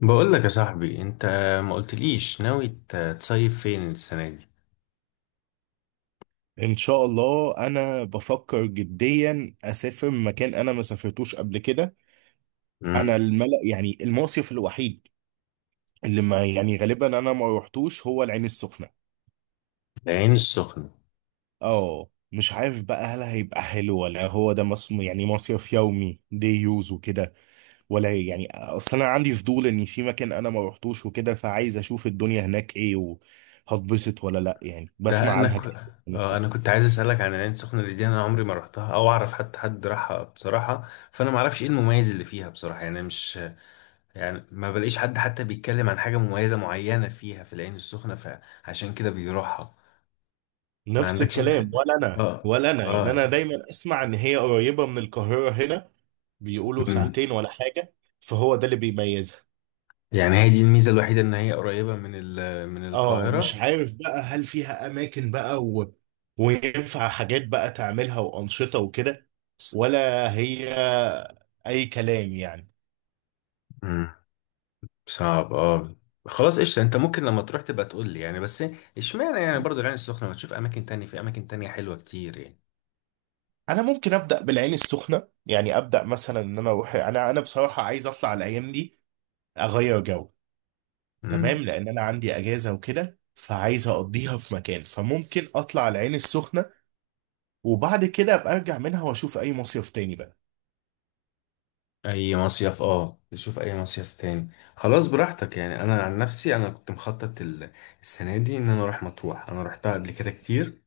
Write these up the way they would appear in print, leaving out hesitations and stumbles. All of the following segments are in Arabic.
بقول لك يا صاحبي انت ما قلتليش ناوي تصيف فين السنه دي. ان شاء الله انا بفكر جديا اسافر مكان انا ما سافرتوش قبل كده. انا امم الملأ يعني المصيف الوحيد اللي ما يعني غالبا انا ما روحتوش هو العين السخنة. العين السخنه. اه، مش عارف بقى هل هيبقى حلو ولا هو ده يعني مصيف يومي دي يوز وكده، ولا يعني اصل انا عندي فضول ان في مكان انا ما روحتوش وكده، فعايز اشوف الدنيا هناك ايه وهتبسط ولا لا، يعني ده بسمع انا عنها ك... كتير من آه انا كنت السخنة. عايز اسالك عن العين السخنه اللي دي، انا عمري ما رحتها او اعرف حتى حد راحها بصراحه، فانا ما اعرفش ايه المميز اللي فيها بصراحه، يعني مش يعني ما بلاقيش حد حتى بيتكلم عن حاجه مميزه معينه فيها في العين السخنه فعشان كده بيروحها. ما نفس عندكش انت؟ الكلام، ولا انا اه، ولا انا، يعني انا اه. دايما اسمع ان هي قريبه من القاهره هنا. بيقولوا امم ساعتين ولا حاجه، فهو ده اللي بيميزها. يعني هي دي الميزه الوحيده، ان هي قريبه من من اه، مش القاهره. عارف بقى هل فيها اماكن بقى وينفع حاجات بقى تعملها وانشطه وكده، ولا هي اي كلام يعني. صعب، اه. خلاص قشطة، انت ممكن لما تروح تبقى تقول لي يعني، بس اشمعنى يعني برضو العين السخنة؟ ما تشوف اماكن تانية، في اماكن تانية حلوة كتير يعني. انا ممكن ابدا بالعين السخنه، يعني ابدا مثلا ان انا اروح، انا بصراحه عايز اطلع الايام دي، اغير جو. تمام، امم. لان انا عندي اجازه وكده فعايز اقضيها في مكان، فممكن اطلع العين السخنه وبعد كده ابقى ارجع منها واشوف اي مصيف تاني بقى. اي مصيف، اه، تشوف اي مصيف تاني. خلاص براحتك يعني، انا عن نفسي انا كنت مخطط السنة دي ان انا اروح مطروح، انا روحتها قبل كده كتير.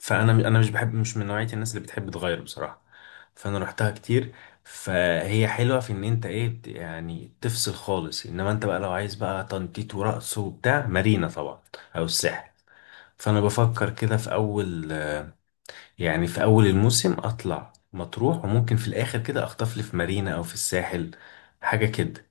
فانا مش بحب، مش من نوعيه الناس اللي بتحب تغير بصراحه، فانا رحتها كتير. فهي حلوه في ان انت ايه يعني تفصل خالص، انما انت بقى لو عايز بقى تنطيط ورقص وبتاع مارينا طبعا او الساحل. فانا بفكر كده في اول، يعني في اول الموسم اطلع مطروح، وممكن في الاخر كده اخطف لي في مارينا او في الساحل حاجه كده.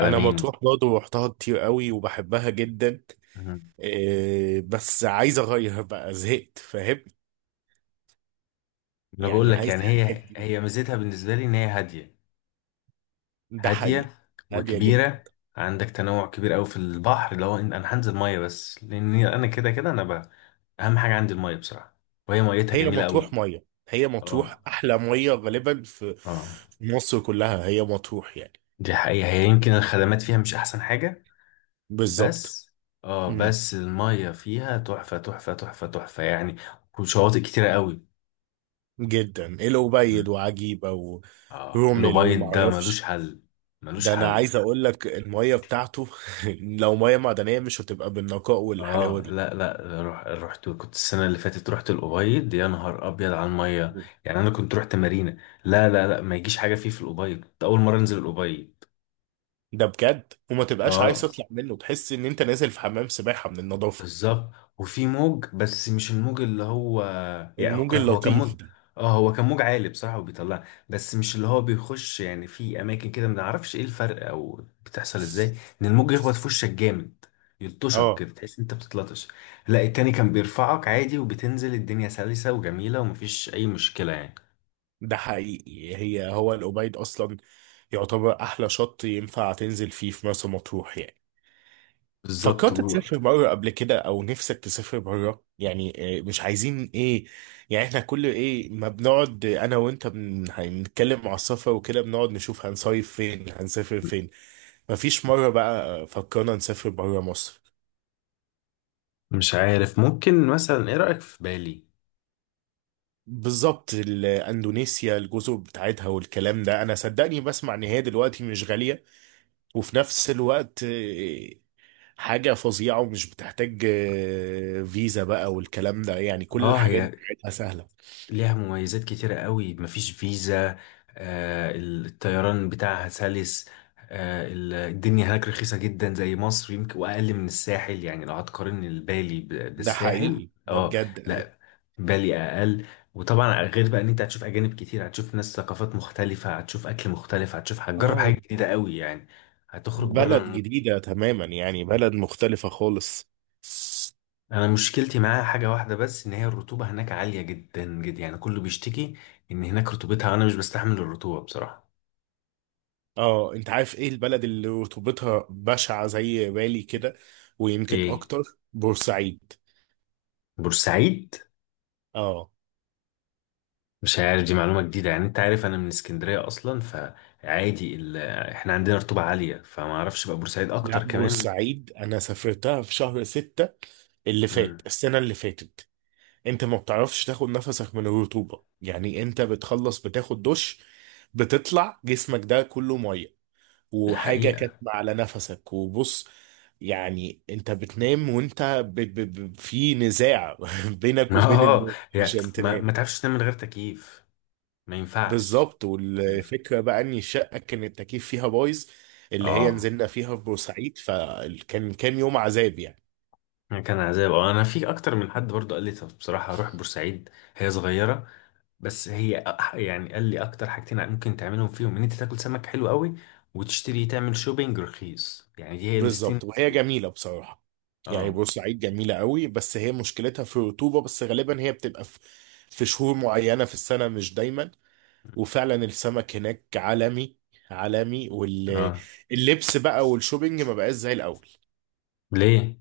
انا مطروح برضه رحتها كتير قوي وبحبها جدا. مهم. إيه بس عايز اغير بقى، زهقت فاهم، انا بقول يعني لك عايز يعني، حاجه هي جديده. هي ميزتها بالنسبه لي ان هي هاديه، ده هادية حقيقي. هاديه جدا. وكبيرة. عندك تنوع كبير قوي في البحر، اللي هو إن انا هنزل مية، بس لان انا كده كده انا بقى اهم حاجة عندي المية بصراحة، وهي ميتها هي جميلة مطروح قوي. ميه، هي اه، مطروح احلى ميه غالبا في اه. في مصر كلها، هي مطروح يعني. دي حقيقة، هي يمكن الخدمات فيها مش احسن حاجة بالظبط. بس، اه، بس المية فيها تحفة تحفة تحفة تحفة يعني، وشواطئ كتيرة قوي. جدا الأبيض مم. وعجيبة اه، ورومل الأبيض ده ملوش ومعرفش. حل، ملوش ده أنا حل. عايز أقول لك المية بتاعته لو مية معدنية مش هتبقى بالنقاء والحلاوة اه، دي. لا لا، روح، رحت، كنت السنه اللي فاتت رحت الابيض، يا نهار ابيض على الميه. يعني انا كنت رحت مارينا، لا لا لا، ما يجيش حاجه فيه، في الابيض كنت اول مره انزل الابيض. ده بجد، وما تبقاش عايز اه، تطلع منه، تحس إن أنت نازل في حمام سباحة من النظافة. بالظبط. وفي موج بس مش الموج اللي هو، يعني هو الموج كان، هو كان اللطيف موج، ده. اه هو كان موج عالي بصراحة وبيطلع، بس مش اللي هو بيخش يعني. في اماكن كده ما نعرفش ايه الفرق او بتحصل ازاي ان الموج يخبط في وشك جامد، يلطشك اه. كده، تحس انت بتتلطش. لا التاني كان بيرفعك عادي وبتنزل الدنيا سلسة وجميلة ومفيش اي مشكلة يعني. ده حقيقي، هي هو الأبيض أصلا يعتبر أحلى شط ينفع تنزل فيه في مرسى مطروح يعني. بالظبط. فكرت تسافر بره قبل كده او نفسك تسافر بره يعني؟ آه، مش عايزين ايه، يعني احنا كل ايه ما بنقعد آه، انا وانت هنتكلم على السفر وكده بنقعد نشوف هنصيف فين هنسافر فين. مفيش مرة بقى آه، فكرنا نسافر بره مصر؟ مش عارف، ممكن مثلا ايه رأيك في بالي؟ بالظبط. اندونيسيا الجزر بتاعتها والكلام ده، انا صدقني بسمع ان هي دلوقتي مش غالية، وفي نفس الوقت آه، حاجة فظيعة، ومش بتحتاج آه، فيزا بقى والكلام ده، يعني كل اه الحاجات هي بتاعتها سهلة. ليها مميزات كتيرة قوي، مفيش فيزا، الطيران بتاعها سلس، الدنيا هناك رخيصة جدا زي مصر يمكن، وأقل من الساحل يعني لو هتقارن البالي ده بالساحل. حقيقي ده اه بجد اي. لا، بالي أقل. وطبعا غير بقى ان انت هتشوف اجانب كتير، هتشوف ناس ثقافات مختلفة، هتشوف اكل مختلف، هتشوف، هتجرب اه. حاجة جديدة قوي يعني، هتخرج بره بلد المود. جديدة تماما، يعني بلد مختلفة خالص. انا مشكلتي معاها حاجة واحدة بس، ان هي الرطوبة هناك عالية جدا جدا يعني، كله بيشتكي ان هناك رطوبتها، انا مش بستحمل الرطوبة بصراحة. اه، انت عارف ايه البلد اللي رطوبتها بشعة زي بالي كده، ويمكن ايه؟ اكتر؟ بورسعيد. بورسعيد؟ اه. مش عارف، دي معلومة جديدة يعني، انت عارف انا من اسكندرية اصلا فعادي احنا عندنا رطوبة عالية، فما اعرفش بقى بورسعيد لا اكتر كمان. بورسعيد انا سافرتها في شهر ستة اللي فات، امم. السنة اللي فاتت. انت ما بتعرفش تاخد نفسك من الرطوبة، يعني انت بتخلص بتاخد دش، بتطلع جسمك ده كله مية، دي وحاجة حقيقة. كاتمة على نفسك وبص. يعني انت بتنام وانت في نزاع بينك وبين اه. النوم، مش يعني ما, هتنام. ما تعرفش تنام من غير تكييف، ما ينفعش، بالظبط، ما ينفع. والفكرة بقى ان الشقة كان التكييف فيها بايظ، اللي هي اه. نزلنا فيها في بورسعيد، فكان يوم عذاب يعني. يعني كان عذاب، اه، انا في اكتر من حد برضه قال لي طب بصراحة روح بورسعيد، هي صغيرة، بس هي يعني قال لي اكتر حاجتين ممكن تعملهم فيهم، ان انت تاكل سمك حلو قوي، وتشتري، تعمل شوبينج رخيص، يعني دي هي المستين. بالظبط، وهي جميلة بصراحة، يعني اه، بورسعيد جميلة قوي، بس هي مشكلتها في الرطوبة بس، غالبا هي بتبقى في في شهور معينة في السنة، مش دايما. وفعلا السمك هناك عالمي، عالمي. اه. واللبس بقى والشوبينج ما بقاش زي الاول. ليه؟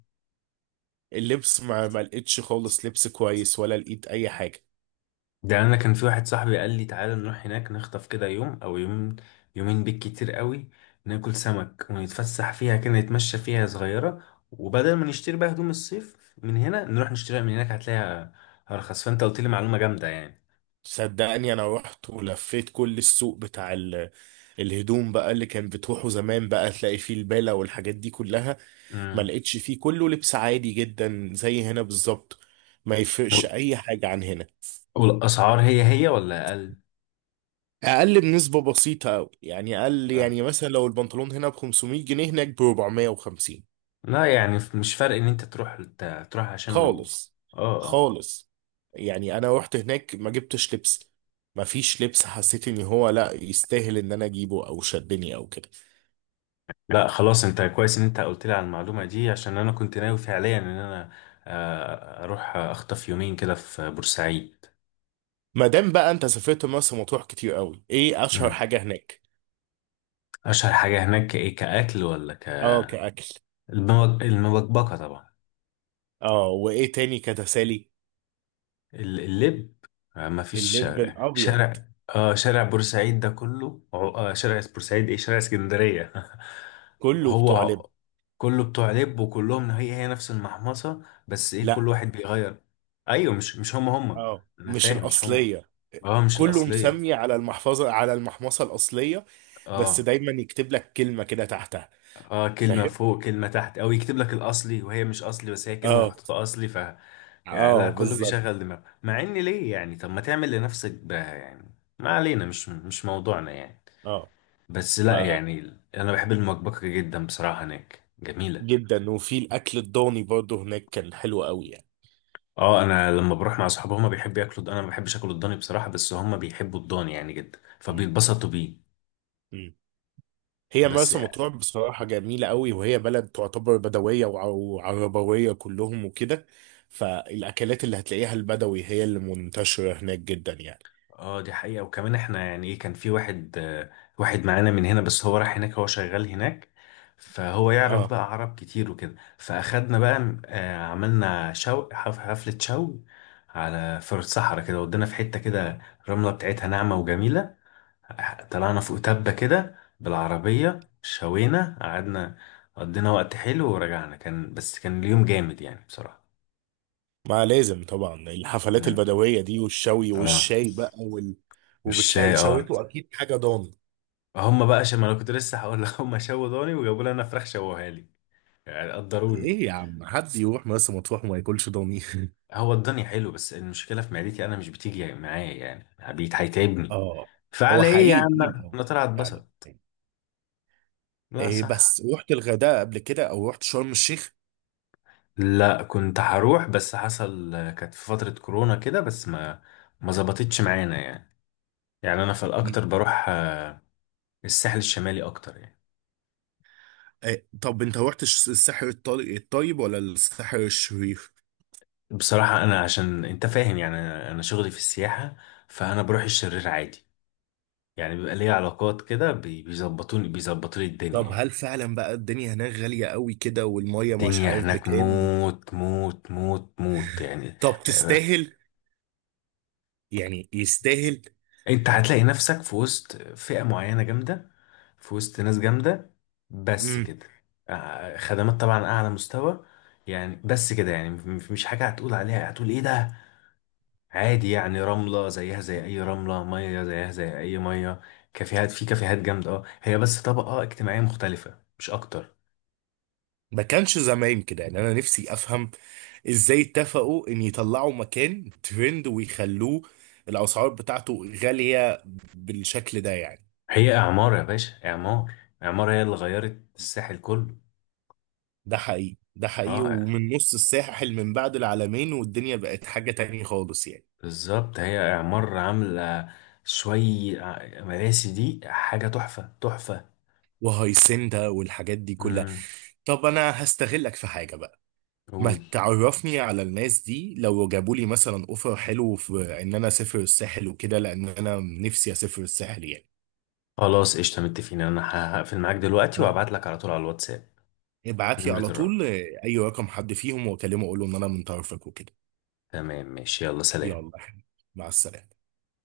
اللبس ما لقيتش خالص لبس كويس، ولا لقيت اي حاجه. ده انا كان في واحد صاحبي قال لي تعالى نروح هناك نخطف كده يوم او يوم، يومين بالكتير قوي، ناكل سمك ونتفسح فيها، كده نتمشى فيها صغيرة، وبدل ما نشتري بقى هدوم الصيف من هنا نروح نشتريها من هناك، هتلاقيها ارخص، فانت قلت لي معلومة جامدة يعني. صدقني انا رحت ولفيت كل السوق بتاع الهدوم بقى اللي كان بتروحوا زمان بقى تلاقي فيه البالة والحاجات دي كلها. ما امم. لقيتش فيه، كله لبس عادي جدا زي هنا بالظبط، ما يفرقش اي حاجه عن هنا. والاسعار هي هي ولا اقل؟ اقل بنسبه بسيطه قوي، يعني اقل، اه يعني مثلا لو البنطلون هنا ب 500 جنيه، هناك ب 450. لا، يعني مش فرق ان انت تروح، تروح عشانه. خالص. اه، اه. خالص، يعني انا رحت هناك ما جبتش لبس، ما فيش لبس، حسيت ان هو لا يستاهل ان انا اجيبه او شدني او كده. لا خلاص، انت كويس ان انت قلت لي على المعلومة دي، عشان انا كنت ناوي فعليا ان انا اروح اخطف يومين كده في بورسعيد. ما دام بقى انت سافرت مرسى مطروح كتير قوي، ايه اشهر مم. حاجه هناك؟ اشهر حاجة هناك ايه كأكل ولا ك؟ اه كاكل؟ المبكبكة طبعا. اه، وايه تاني كتسالي؟ اللب، ما فيش اللب شارع الابيض. شارع، اه شارع بورسعيد ده كله شارع بورسعيد، ايه شارع اسكندرية. كله بتوع لب. هو كله بتوع لب، وكلهم هي هي نفس المحمصة، بس ايه كل لا. واحد بيغير. ايوه، مش هم هم، اه انا مش فاهم مش هم، الاصليه. اه مش كله الاصلية. مسمي على المحفظه، على المحمصه الاصليه، بس اه، دايما يكتب لك كلمة كده تحتها. اه، كلمة فاهم. فوق كلمة تحت، او يكتب لك الاصلي وهي مش اصلي، بس هي كلمة اه. محطوطة اصلي، ف يعني لا اه كله بالظبط. بيشغل دماغه، مع ان ليه يعني؟ طب ما تعمل لنفسك بها يعني. ما علينا، مش موضوعنا يعني. اه. بس لا يعني، انا بحب المكبكة جدا بصراحة، هناك جميلة. فجدا، وفي الاكل الضاني برضه هناك كان حلو قوي يعني. اه، انا لما بروح مع اصحابي هما بيحبوا ياكلوا، انا ما بحبش اكل الضاني بصراحة، بس هما بيحبوا الضاني يعني جدا، مم. فبيتبسطوا بيه. مم. هي بس، مرسى مطروح بصراحة جميلة قوي، وهي بلد تعتبر بدوية وعربوية كلهم وكده، فالاكلات اللي هتلاقيها البدوي هي اللي منتشرة هناك جدا يعني. اه، دي حقيقة. وكمان احنا يعني ايه، كان في واحد، واحد معانا من هنا بس هو راح هناك، هو شغال هناك، فهو يعرف اه، بقى عرب كتير وكده، فاخدنا بقى، عملنا شو، حفلة شو على، في الصحراء كده، ودينا في حتة كده الرملة بتاعتها ناعمة وجميلة، طلعنا فوق تبة كده بالعربية، شوينا، قعدنا، قضينا وقت حلو ورجعنا، كان بس كان اليوم جامد يعني بصراحة. ما لازم طبعا الحفلات اه. البدوية دي والشوي آه. والشاي بقى وال... مش، وبتلاقي اه، شويته اكيد حاجة ضاني. هم بقى شم، انا كنت لسه هقول لك، هم شووا ضاني وجابوا لي انا فراخ شووها لي، يعني قدروني. ايه يا عم، حد يروح مرسى مطروح وما ياكلش ضاني؟ هو الضاني حلو، بس المشكله في معدتي، انا مش بتيجي معايا يعني، بيت هيتعبني اه. هو فعلى ايه يا حقيقي عم. تقيل انا قوي. طلعت فعلا. اتبسط. لا إيه صح. بس رحت الغردقه قبل كده او رحت شرم الشيخ؟ لا كنت هروح بس حصل كانت في فتره كورونا كده بس ما، ما ظبطتش معانا يعني. يعني انا في مم. الاكتر بروح، الساحل الشمالي اكتر يعني. إيه، طب انت رحت الساحر الطيب ولا الساحر الشرير؟ بصراحه انا، عشان انت فاهم يعني، انا شغلي في السياحه، فانا بروح الشرير عادي، يعني بيبقى ليا علاقات كده بيظبطوني، بيظبطوا لي الدنيا طب هل يعني. فعلا بقى الدنيا هناك غاليه قوي كده، والميه مش الدنيا عارف هناك بكام؟ موت موت موت موت يعني. طب آه، تستاهل؟ يعني يستاهل؟ انت هتلاقي نفسك في وسط فئة معينة جامدة، في وسط ناس جامدة، بس كده. خدمات طبعا أعلى مستوى يعني، بس كده يعني، مش حاجة هتقول عليها هتقول إيه ده، عادي يعني، رملة زيها زي أي رملة، مية زيها زي أي مية، كافيهات في كافيهات جامدة، اه، هي بس طبقة اجتماعية مختلفة مش أكتر. ما كانش زمان كده، يعني انا نفسي افهم ازاي اتفقوا ان يطلعوا مكان ترند ويخلوه الاسعار بتاعته غالية بالشكل ده يعني. هي اعمار يا باشا، اعمار، اعمار هي اللي غيرت الساحل كله. ده حقيقي ده حقيقي، اه ومن نص الساحل من بعد العالمين، والدنيا بقت حاجة تانية خالص يعني. بالظبط، هي اعمار عامله شوي، مراسي دي حاجه تحفه تحفه. وهيسندا والحاجات دي كلها. امم. طب انا هستغلك في حاجة بقى. ما قول. تعرفني على الناس دي، لو جابوا لي مثلا اوفر حلو في ان انا اسافر الساحل وكده، لان انا نفسي اسافر الساحل يعني. خلاص قشطه، متفقين، انا هقفل معاك دلوقتي اه. وابعت لك على طول على الواتساب. ابعت لي نمره على طول الراجل. آه، اي رقم حد فيهم واكلمه اقول له ان انا من طرفك وكده. تمام، ماشي، يلا سلام. يلا يا حبيبي، مع السلامة.